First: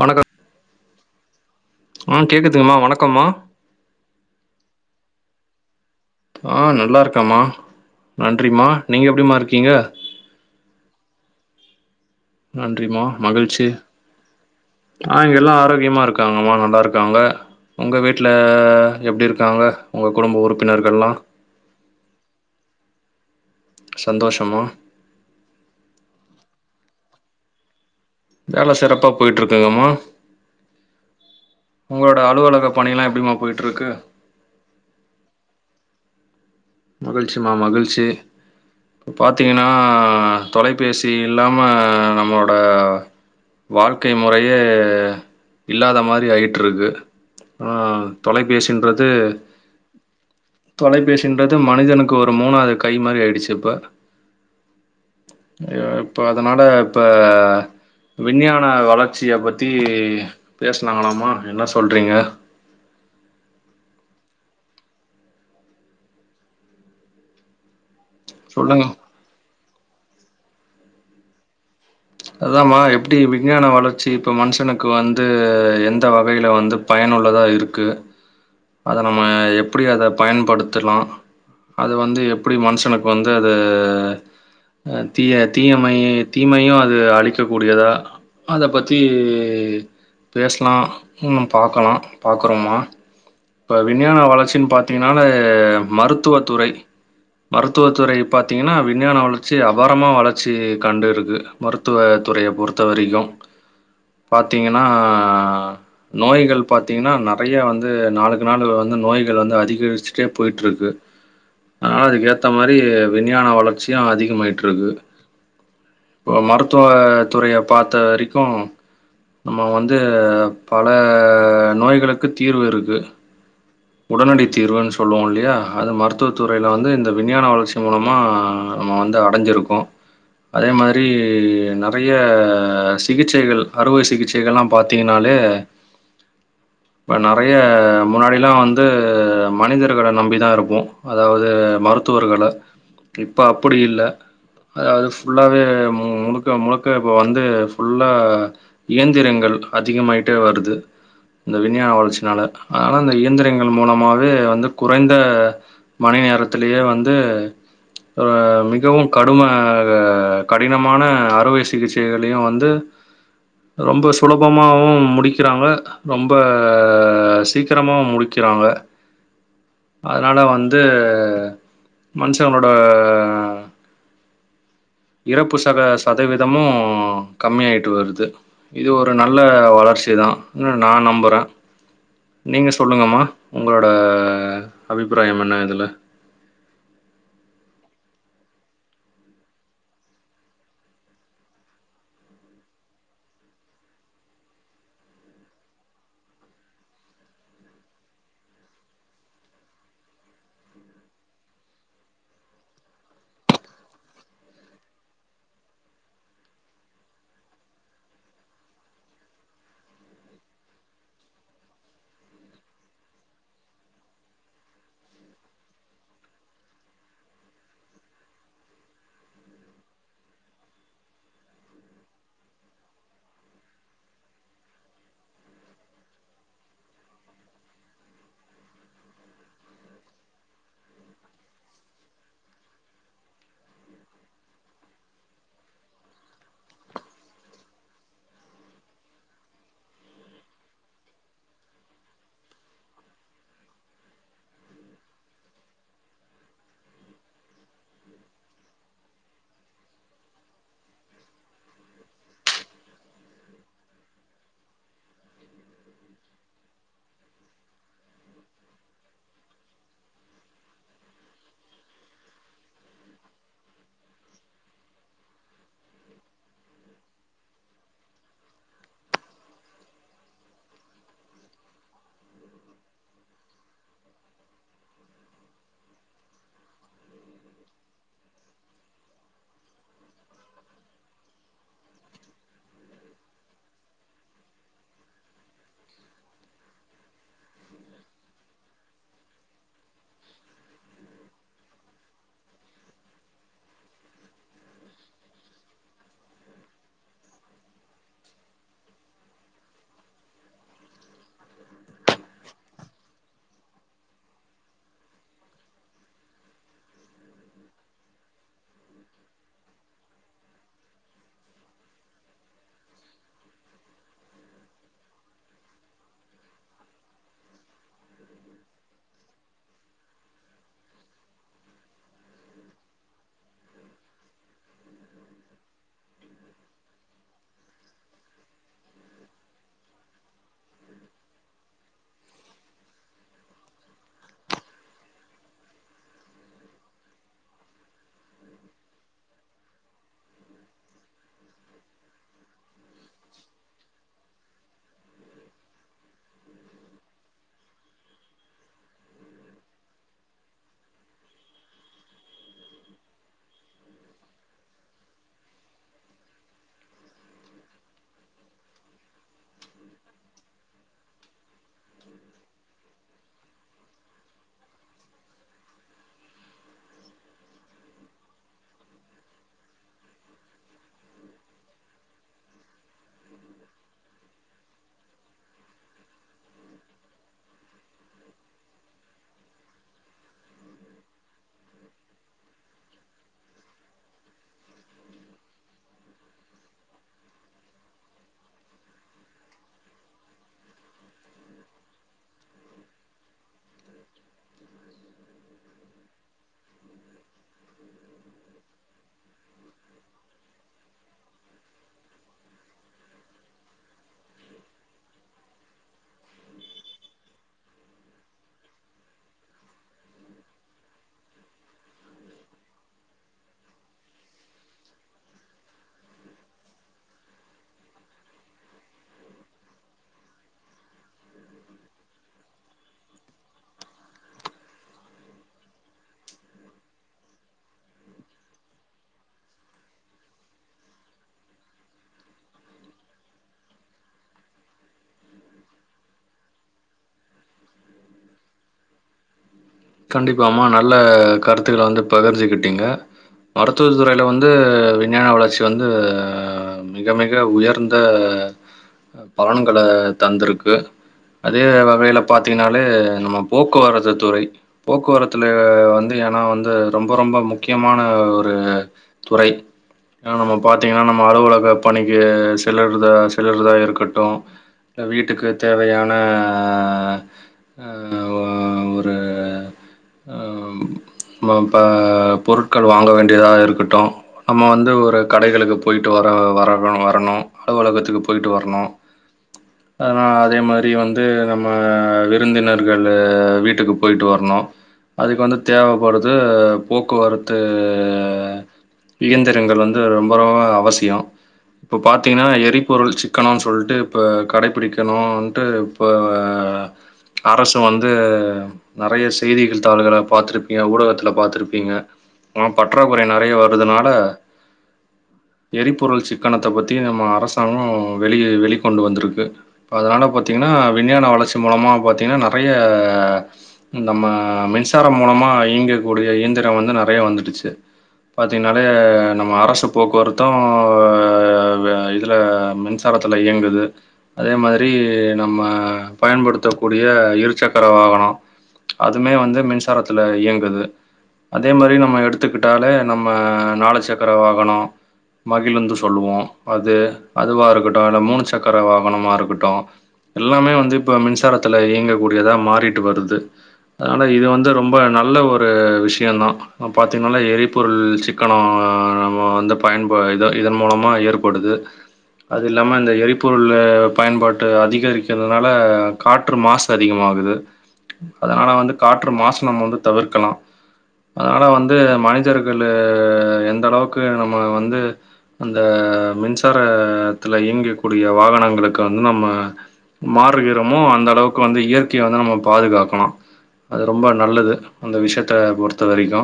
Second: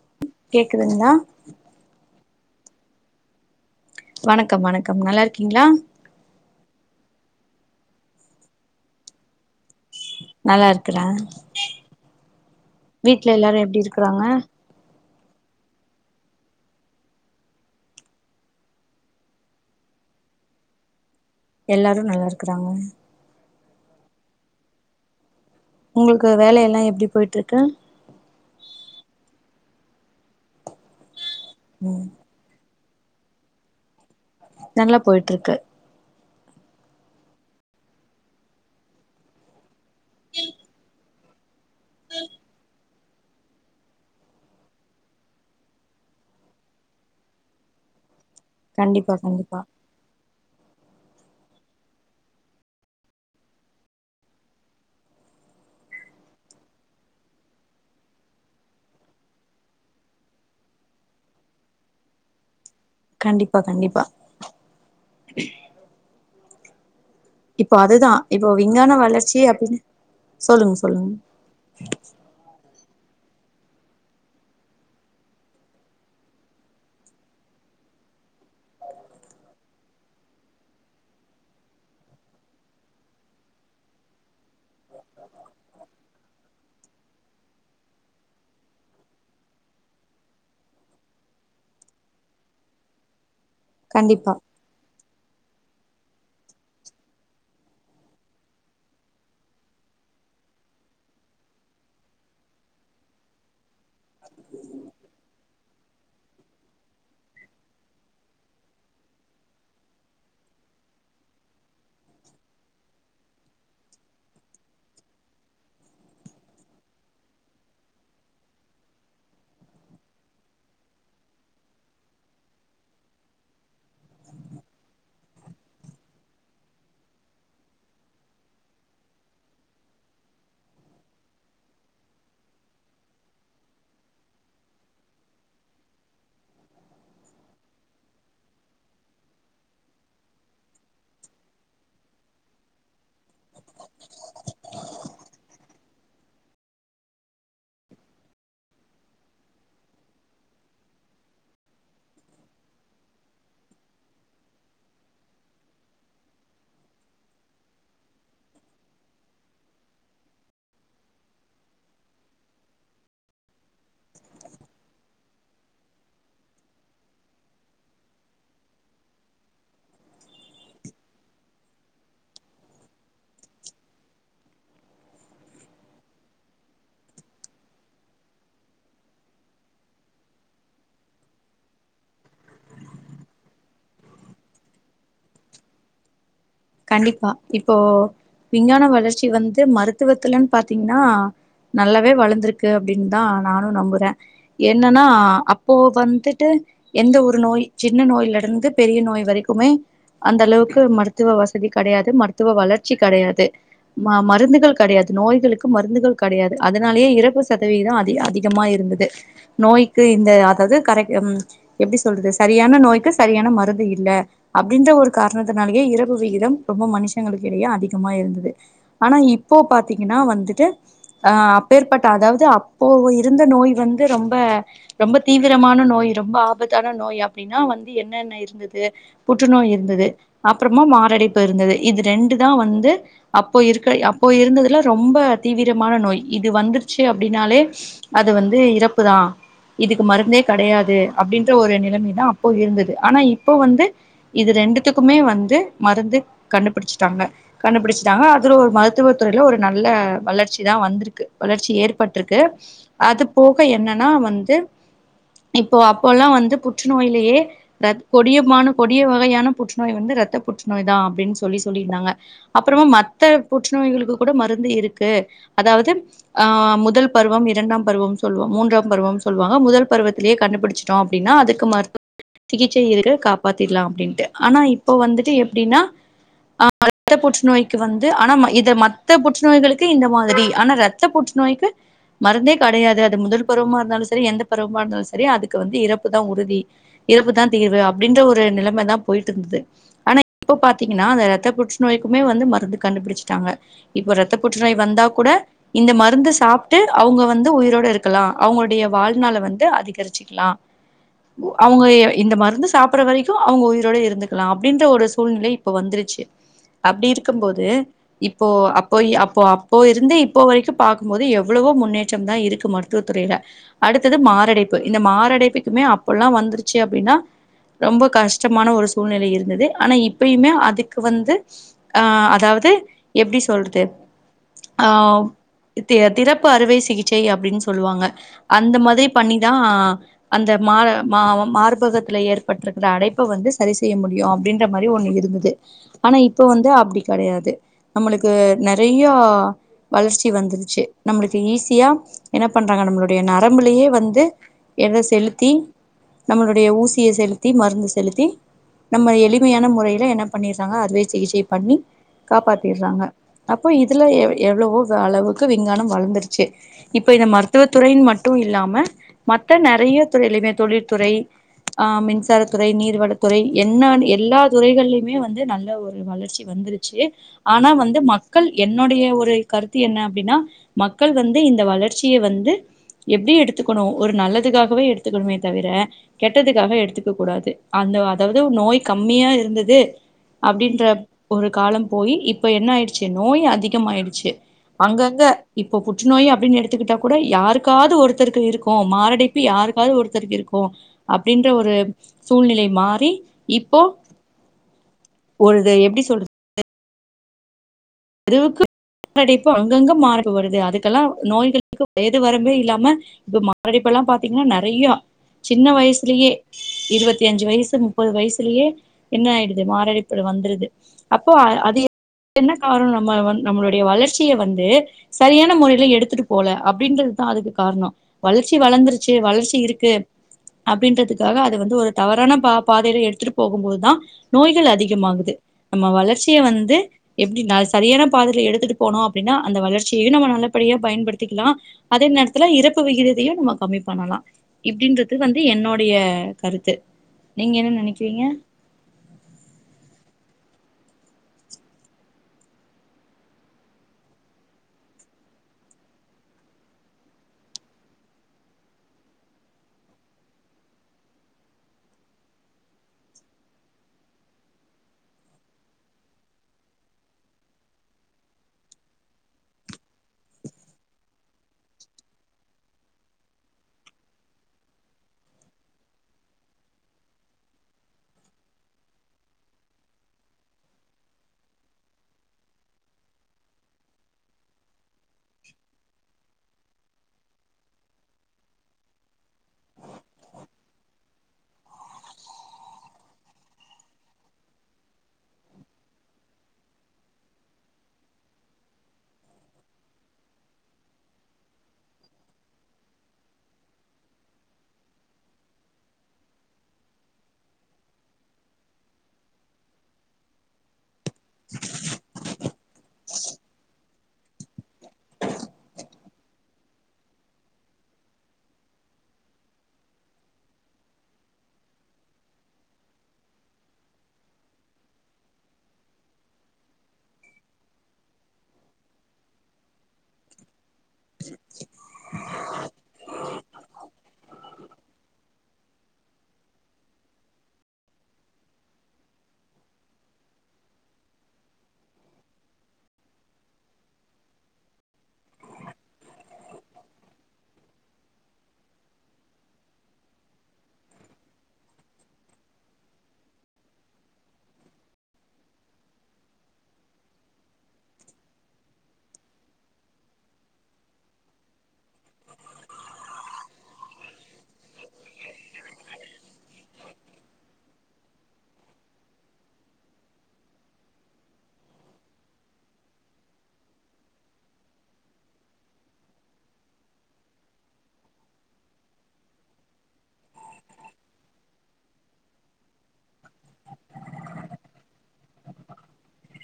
வணக்கோ கேக்குதுங்களா ஆ கேட்குதுங்கம்மா வணக்கோமா வணக்கம் வணக்கம் நல்லா இருக்கீங்களா ஆ நல்லா இருக்கேமா நன்றிம்மா நீங்க எப்டிமா இருக்கீங்க நல்லா இருக்கிறே நன்றிம்மா வீட்ல எல்லாரு மகிழ்ச்சி எப்டி இருக்குறாங்க ஆ இங்க எல்லா ஆரோக்கியமா இருக்காங்க ம்மா நல்லா இருக்காங்க உங்க வீட்ல எப்டி இருக்காங்க உங்க குடும்ப உறுப்பினர்கள்ல்லா எல்லாரு நல்லாருக்குறாங்க சந்தோஷம்மா உங்களுக்கு வேலையெல்லா எப்டி போயிட்டு ருக்கு வேல சிறப்பாக போய்ட்டு இருக்குங்கம்மா உங்களோட அலுவலக பணியெல்லா எப்டிமா போய்ட்டுருக்கு நல்லா போய்ட்டு ருக்கு மகிழ்ச்சிமா மகிழ்ச்சி பாத்தீங்கன்னா தொலைபேஸ் இல்லாம நம்மளோட வாழ்க்கை முறையே இல்லாத மாரி ஆய்ட்ருக்கு ஆ தொலைபேசின்றது கண்டிப்பா கண்டிப்பா தொலைபேசின் மனிதனுக்கு ஒரு மூணாவது கை மாரி ஆய்டுச்சு இப்ப ஐய இப்ப அதனால இப்ப விஞ்ஞான வளர்ச்சிய பத்தி பேசனாங்களாமா என்ன சொல்றீங்க கண்டிப்பா கண்டிப்பா இப்போ அதுதா இப்போ சொல்லுங்க. விஞ்ஞான வளர்ச்சி அப்டின்னு சொல்லுங்க சொல்லுங்க அதாம்மா எப்டி விஞ்ஞான வளர்ச்சி இப்போ மனுஷனுக்கு வந்து எந்த வகைல வந்து பயனுள்ளதா இருக்கு அத நம்ம எப்டி அத பயன்படுத்தலா அது வந்து எப்டி மனுஷனுக்கு வந்து அது அ தீய தீயமை தீமையு அது அழிக்கக்கூடியதா அத பத்தி பேசலா இன்னு பாக்கலா பாக்கறோமா இப்ப விஞ்ஞான கண்டிப்பா வளர்ச்சின் பாத்தீங்கன்னாலே மருத்துவ துறை மருத்துவ துறை பாத்தீங்கன்னா விஞ்ஞான வளர்ச்சி அபாரமா வளர்ச்சிகண்டு இருக்கு மருத்துவ துறைய பொறுத்த வரிக்கு உம் பாத்தீங்கன்னா நோய்கள் பாத்தீங்கன்னா நறைய வந்து நாளுக் நாளு வந்து நோய்கள் வந்து அதிகரிச்சுட்டே போய்ட்ருக்கு அதனால அதுக்கு ஏத்த மாரி விஞ்ஞான வளர்ச்சியு அதிகமாய்ட்ருக்கு அ மருத்துவ துறைய பாத்த வரிக்கு நம்ம வந்து பல நோய்களுக்கு தீர்வு இருக்கு உடனடி தீர்வுன் சொல்லுவோ இல்லையா அது மருத்துவ துறையில வந்து இந்த விஞ்ஞான வளர்ச்சி மூலமா நம்ம வந்து அடஞ்சிருக்கோ அதே மாரி நறைய சிகிச்சைகள் அறுவை சிகிச்சை சிகிச்சைலா பாத்திங்கனாலே [inaudible] இப்ப நறைய முன்னாடில்லா வந் து மனிதர்கள நம்பிதா இருப்போ அதாவ்து மருத்துவர்கள இப்ப அப்புடி இல்ல அதாவ்து ஃபுல்லாவே முழுக்க முழுக்க இப்போ வந்து ஃபுல்லா இயந்திரங்கள் அதிகமாய்ட்டே வருது இந்த விஞ்ஞான வளர்ச்சினால அதனால அந்த இயந்திரங் கள் மூலமாவே வந்து குறைந்த மணி நேரத்திலயே வந்து ஆ மிகவு கடும கடினமான அறுவை சிகிச்சைகளையு வந்து ரொம்ப சுலபமாவு முடிக்கிறாங்க ரொம்ப சீக்கிரமா முடிக்கிறாங்க அதுனால வந்து மனுஷங்களளோட இறப்பு சத சதவீதமு கம்மியாய்ட்டு வருது இது ஒரு நல்ல வளர்ச்சிதா நா நம்புறே நீங்க சொல்லுங்கம்மா உங்களோட அபிப்ராயம் என்ன இதுல கண்டிப்பா இப்போ விஞ்ஞான வளர்ச்சி வந்து மருத்துவத்துலன் பாத்தீங்கன்னா நல்லாவே வளந்துருக்கு அப்டின்தா நானு நம்புறே என்னன்னா அப்போ வந்துட்டு எந்த ஒரு நோய் சின்ன நோய்ல இருந்து பெரிய நோய் வரிக்குமே அந்த அளவுக்கு மருத்துவ வச [unintelligible] கடையாது மருத்துவ வளர்ச்சி கடையாது ம மருந்துகள் கடையாது நோய்களுக்கு மருந்துகள் கடையாது அதனாலயே இறப்பு சதவிதோ அதிக அதி கமா இருந்தது நோய்க்கு இந்த அதாவ்து கரெக் ம் எப்டி சொல்றது சரியான நோய்க்கு சரியான மருந்து இல்ல அப்டின்ற ஒரு காரணத்தினாலேயே இரவு விகி த ரொம்ப மனுஷங்களுக்கு இடையே அதிகமா இருந்தது ஆனா இப்போ பாத்தீங்கன்னா வந்துட்டு அ அப்பேற்பட்ட அதாவ்து அப்போ இருந்த நோய் வந்து ரொம்ப ரொம்ப தீவிரமான நோய் ரொம்ப ஆபத்தான நோய் அப்டின்னா வந்து என்னென்ன இருந்தது புற்றுநோய் இருந்தது அப்றமா மாரடைப்பு இருந்தது இது ரெண்டு தா வந்து அப்போ இருக்க அப்போ இருந்ததுலா ரொம்ப தீவிரமான நோய் இது வந்துருச்சு அப்டின்னாலே அது வந்து இறப்புதா இதுக்கு மருந்தே கடையாது அப்டின்ற ஒரு நிலைமைதா அப்போ இருந்தது ஆனா இப்போ வந்து இது ரெண்டுத்துக்குமே வந்து மருந்து கண்டுபிடிச்சிட்டாங்க கண்டுபிடிச்சிட்டாங்க அதுல ஒரு மருத்துவ துறையில ஒரு நல்ல வளர்ச்சி தா வந்திருக்கு வளர்ச்சி ஏற்பட்டிருக்கு அது போக என்னன்னா வந்து இப்போ அப்போல்லா வந்து புற்றுநோயிலயே இரத் கொடியமான கொடிய வகையான புற்றுநோய் வந்து இரத்த புற்றுநோய் தா அப்டின்னு சொல்லி சொல்லியிருந்தாங்க அப்றமா மத்த புற்றுநோய்களுக்கு கூட மருந்து இருக்கு அதாவ்து ஆ முதல் பருவம் இரண்டாம் பருவம் சொல்லுவ மூன்றாம் பருவம் சொல்லுவாங்க முதல் பருவத்திலயே கண்டுபிடிச்சு டோ அப்டின்னா அதுக்கு மருத்து சிகிச்சை இருக்கு காப்பாத்திட்லா அப்டின்ட்டு ஆனா இப்போ வந்துட்டு எப்டின்னா ஆ [inaudible] த்த புற்றுநோய்க்கு வந்து ஆனா இத மத்த புற்றுநோய்களுக்கு இந்த மாதிரி ஆனா இரத்த புற்றுநோய்க்கு மருந்தே கடையாது அது முதல் பருவமா இருந்தாலு செரி எந்த பருவமா இருந்தாலு செரி அதுக்கு வந்து இறப்பு தா உறுதி இறப்புதா தீர்வு அப்டின்ற ஒரு நிலைமை தா போய்ட்டு இருந்துது பாத்தீங்கன்னா அந்த இரத்த புற்றுநோய்க்குமே வந்து மருந்து கண்டுபிடிச்சிட்டாங்க இப்ப இரத்த புற்றுநோய் வந்தா கூட இந்த மருந்து சாப்ட்டு அவுங்க வந்து உயிரோட இருக்கலா அவுங்களுடைய வாழ்நாள வந்து அதிகரிச்சுக்கலா உ அவுங்க இந்த மருந்து சாப்பற வரைக்கு அவுங்க உயிரோட இருந்துக்கலா அப்டின்ற ஒரு சூழ்நிலை இப்ப வந்துருச்சு அப்டி இருக்குபோது இப்போ அப்போ அப்போ அப்போ இருந்து இப்போ வரைக்கு பாக்கும்போது எவ்வளவோ முன்னேற்ற தா இருக்கு ம ருத்துவத்துறையில அடுத்தது மாரடைப்பு இந்த மாரடைப்புக்குமே அப்பல்லா வந்துருச்சு அப்டின்னா ரொம்ப கஷ்டமான ஒரு சூழ்நிலை இருந்தது ஆனா இப் பயுமே அதுக்கு வந்து அ அதாவ்து எப்டி சொல்றது ஆ தி திறப்பு அறுவை சிகிச்சை அப்டின்னு சொல்லுவாங்க அந்தமாதிரி பண்ணிதா அந்த மார மா மார்பகத்துல ஏற்பட்டிருக்கிற அடைப்பை வந்து சரி செய்ய முடியு அப்டின்ற மா ரி ஒண்ணு இருந்துது ஆனா இப்ப வந்து அப்டி கடையாது நம்மளுக்கு நெறைய வளர்ச்சி வந்துருச்சு நம்மளுக்கு ஈஸியா என்ன பண்றாங்க நம்மளுடைய நரம்புலையே வந்து எத செலுத்தி நம்பளுடைய ஊசிய செலுத்தி மருந்து செலுத்தி நம்ம எளி மையான முறையில என்ன பண்ணிற்றாங்க அதுவே சிகிச்சை பண்ணி காப்பாத்திட்றாங்க அப்போ இதுல எவ் எவ்ளவோ அளவுக்கு விஞ்ஞானம் வளந்துருச்சு இப்ப இத மருத்துவ துறைய்ன் மட்டு இல்லாம மத்த நறைய துறையிலமே தொழில்துறை ஆ மின்சாரத்துறை நீர்வளத்துறை என்னவேணா எ ல்லா துறைகள்லயுமே வந்து நல்ல ஒரு வளர்ச்சி வந்துருச்சு ஆனா வந்து மக்கள் என்னுடைய ஒரு கருத்து என்ன அப்டின்னா மக்கள் வந்து இந்த வளர்ச்சிய வந்து எப்டி எடுத்துக்கணு ஒரு நல்லதுக்காகவே எடுத்துக்கணுமே தவிர கெட்டதுக்காக எடுத்துக்க கூடாது அந்த அதாவ்து நோய் கம்மியா இருந்துது அப்டின்ற ஒரு காலம் போய் இப்ப என்ன ஆயிடுச்சு நோய் அதிகமாயிடுச்சு அங்கங்க இப்போ புற்றுநோய் அப்டின்னு எடுத்துக்கிட்டா கூட யாருக்காவது ஒருத்தருக்கு இருக்கு மாரடைப் ப்பு யாருக்காது ஒருத்தருக்கு இருக்கு அப்டின்ற ஒரு சூழ்நிலை மாறி இப்போ ஒருது எப்டி சொல்றது அளவுக்கு மாரடைப்பு அங்கங்க மார்ரடைப்பு வருது அதுக்கெல்லா நோய்களுக்கு வயது வரமே இல்லாம இப்ப மாரடப்பு எல்லா பாத்திங்கன்னா நறைய சின்ன வயசுலயே இருவத்தி அஞ்சு வயசு முப்பது வயசுலயே என்ன ஆயிடுது மாரடைப்பு வந்துருது அப்போ அது என்ன எல்லாரு நம்ம நம்முடைய வளர்ச்சிய வந்து சரியான முறையில எடுத்துட்டு போல அப்டின்றதுதா அதுக்கு காரணோ வளர்ச்சி வளந்துர்ச்சு வளர்ச்சி இருக்கு அப்டின்றதுக்காக அது வந்து ஒரு தவறான பா பாதையில எடுத்துட்டு போகுபோதுதா நோய்கள் அதிகமாகுது நம்ம வளர்ச்சிய வந்து எப்டி நா சரியான பாதைல எடுத்துட்டு போனு அப்டின்னா அந்த வளர்ச்சியையு நம்ம நல்லபடியா பயன்படுத்திக்கலா அதே நேரத்துல இறப்பு விகிதையையு நம்ம கம்மி பண்ணலா இப்டின்றது வந்து என்னோடைய கருத்து நீங்க என்ன நெனைக்கிறீங்க கண்டிப்பாம்மா நல்ல கருத்துக்கள வந்து பகிர்த்துக்கிட்டிங்க மருத்துவ துறையில்ல வந்து விஞ்ஞான வளர்ச்சி வந்து அ மிக மிக உயர்ந்த பலன்கள தந்ருக்கு அதே வகையில பாத்திங்கனாலே நம்ம போக்குவரத்து துறை போக்குவரத்துல வந்து ஏனா வந்து ரொம்ப ரொம்ப முக்கியமான ஒரு துறை ஏன்னா நம்ம பாத்திங்கன்னா நம்ம அலுவலக பணிக்கு செல்லுறதா செல்லுறதா இருக்கட்டு அ வீட்டுக்கு தேவையான அ ஒரு அ ப்ப பொருட்கள் வாங்க வேண்டியதாக இருக்கட்டு நம்ம வந்து ஒரு கடைகளுக்கு பொயிட்டு வர வர வரணு அலுவலகத்துக்கு பொயிட்டு வரணு அதே மாதிரி வந்து நம்ம விருந்தினர்கள் வீட்டுக்கு பொயிட்டு வரணு அதுக்கு வந்து தேவைப்படுது போக்குவரத்து அ இயந்திரங்கள் வந்து ரொம்ப ரொம்ப அவசியோ இப்போ பாத்திங்ன்னா எரிபொருள் சிக்கனோனு சொல்ட்டு இப்ப கடைப்பிடிக்கணுன்ட்டு இப்ப அரசு வந்து நறைய சிக் செய்திகள் தாள்கள பாத்திருப்பீங்க ஊடகத்துல பாத்திருப்பீங்க அ பற்றாக்குறை நறைய வரதுனால எரிபொருள் சிக்கனத்த பத்தி நம்ம அரசாங்கோ வெளிய வெளிக் கொண்டு வந்துருக்கு இப்போ அதனால பாத்திங்கன்னா விஞ்ஞான வளர்ச்சி மூலமாக பாத்திங்கன்னா நறைய நம்ம மின்சாரம் மூலமா இயங்கக்க கூடிய இயந்திரோ வந்து நறைய வந்துடுச்சு பாத்திங்கனாலே நம்ம அரசு போக்குவரத்து மொத்த இதுல மின்சாரத்துல்ல இயங்குது அதே மாதிரி ரி நம்ம பயன்படுத்தக் கூடிய இருசக்கர வாகனோ அதுமே வந்து மின்சாரத்துல இயங்குது அதே மாதிரி நம்ம எடுத்துக்கிட்டாலே நம்ம நாலு சக்கர வாகனோ மகிழ்ந்து சொல்லுவோ அது அதுவா இருக்கட்டு இல்ல மூணு சக்கர வாகனமா இருக்கட்டு எல்லாமே வந்து இப்ப மின்சாரத்துல இயங்கக்கூடியதா மாறிட்டு வருது அதனால இது வந்து ரொம்ப நல்ல ஒரு விஷ்யோ தா பாத்தீங்கன்னா எரிபொருள் சிக்கனோ நம்ம வந்து பயன்ப இத இதன் மூலமா ஏற்படுது அது இல்லாம இந்த எரிபொருள் பயன்பாட்டு அதிகரிக்கிறதுனால காற்று மாசு அதிகமாகுது அதனால வந்து காற்று மாசு நம்ம வந்து தவிர்க்கலா ஆனா வந்து மனிஜர்கள் எந்த அளவுக்கு நம்ம வந்து அந்த மின்சார த்துல இயங்கக்கூடிய வாகனங்களுக்கு வந்து நம்ம மாறுகிறோமோ அந்த அளவுக்கு வந்து இயற்கைய வந்து நம்ம பாதுகாக்கனு அது ரொம்ப நல்லது அந்த விஷ்யத்த பொறுத்த வரைக்கு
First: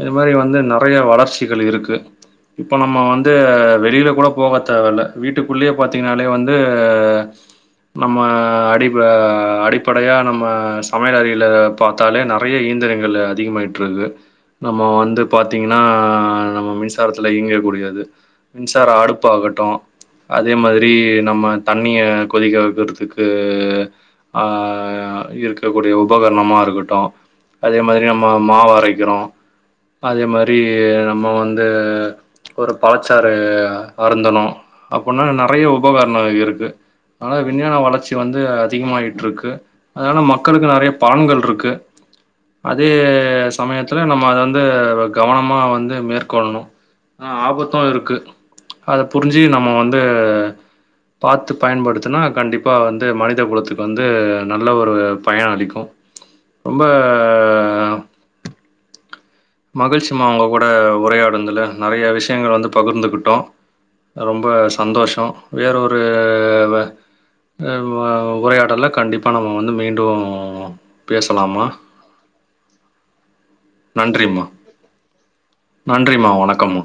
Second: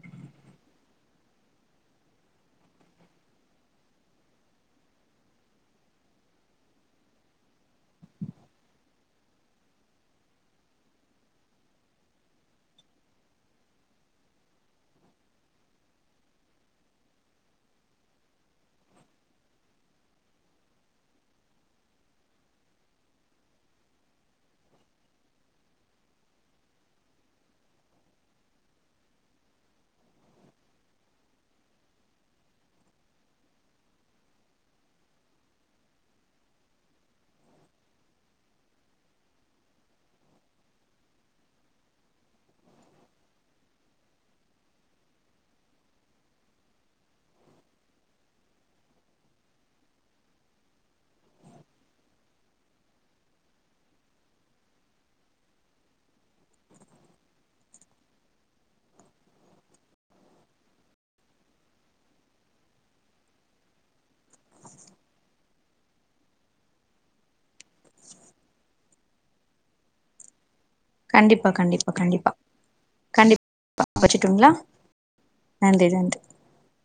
இது மாரி வந்து நெறைய வளர்ச்சிகள் இருக்கு இப்போ நம்ம வந்து வெளில கூட போக தேவல்ல வீட்டுக்குள்ளயே பாத்தீங்கன்னாலே வந்து நம்ம அடிப்ப அடிப்படையா நம்ம சமையல் அறையில பாத்தாலே நெறைய இயந்திரங்கள் அதிகமாயிட்டுருக்கு நம்ம வந்து பாத்தீங்கன்னா நம்ம மின்சாரத்துல இயங்கக்கூடியது மின்சார அடுப்பு ஆகட்டு அதே மாதிரி நம்ம தண்ணிய கொதிக்க வக்கற்துக்கு ஆ இருக்கு இருக்கக்க கூடிய உபகரணமா இருக்கட்டு அதே மாரி நம்ம மாவு அரைக்கிறோ அதே மாரி நம்ம வந்து ஒரு பழச்சாறு அருந்தனு அப்புன்னா நெறைய உபகரணோ இருக்கு ஆனா விஞ்ஞான வளர்ச்சி வந்து அதிகமாயிட்ருக்கு அதனால மக் க்களுக்கு நெறைய பலன்கள் இருக்கு அதே சமயத்துல நம்ம அத வந்து கவனமா வந்து மேற்கொள்ணு ஆ ஆபத்து இருக்கு அத புரிஞ்சு நம்ம வந்து பாத்து பயன்படுத்துனா கண்டிப்பா வந்து மனித குலத்துக்கு வந்து நல்ல ஒரு பயன ளிக்கு ரொம்ப மகிழ்ச்சிமா உங்க கூட உரையாடுதுல நெறைய விஷயங்கள் வந்து பகிர்ந்துகிட்டோ ரொம்ப சந்தோஷோ வேற ஒரு வ உரையாடல்ல கண்டிப்பா நம்ம வந்து மீண்டு கண்டிப்பா கண்டிப்பா கண்டிப்பா கண்டிப்பா வச்சுர்டுங்ளா நன்றிமா வணக்கம்மா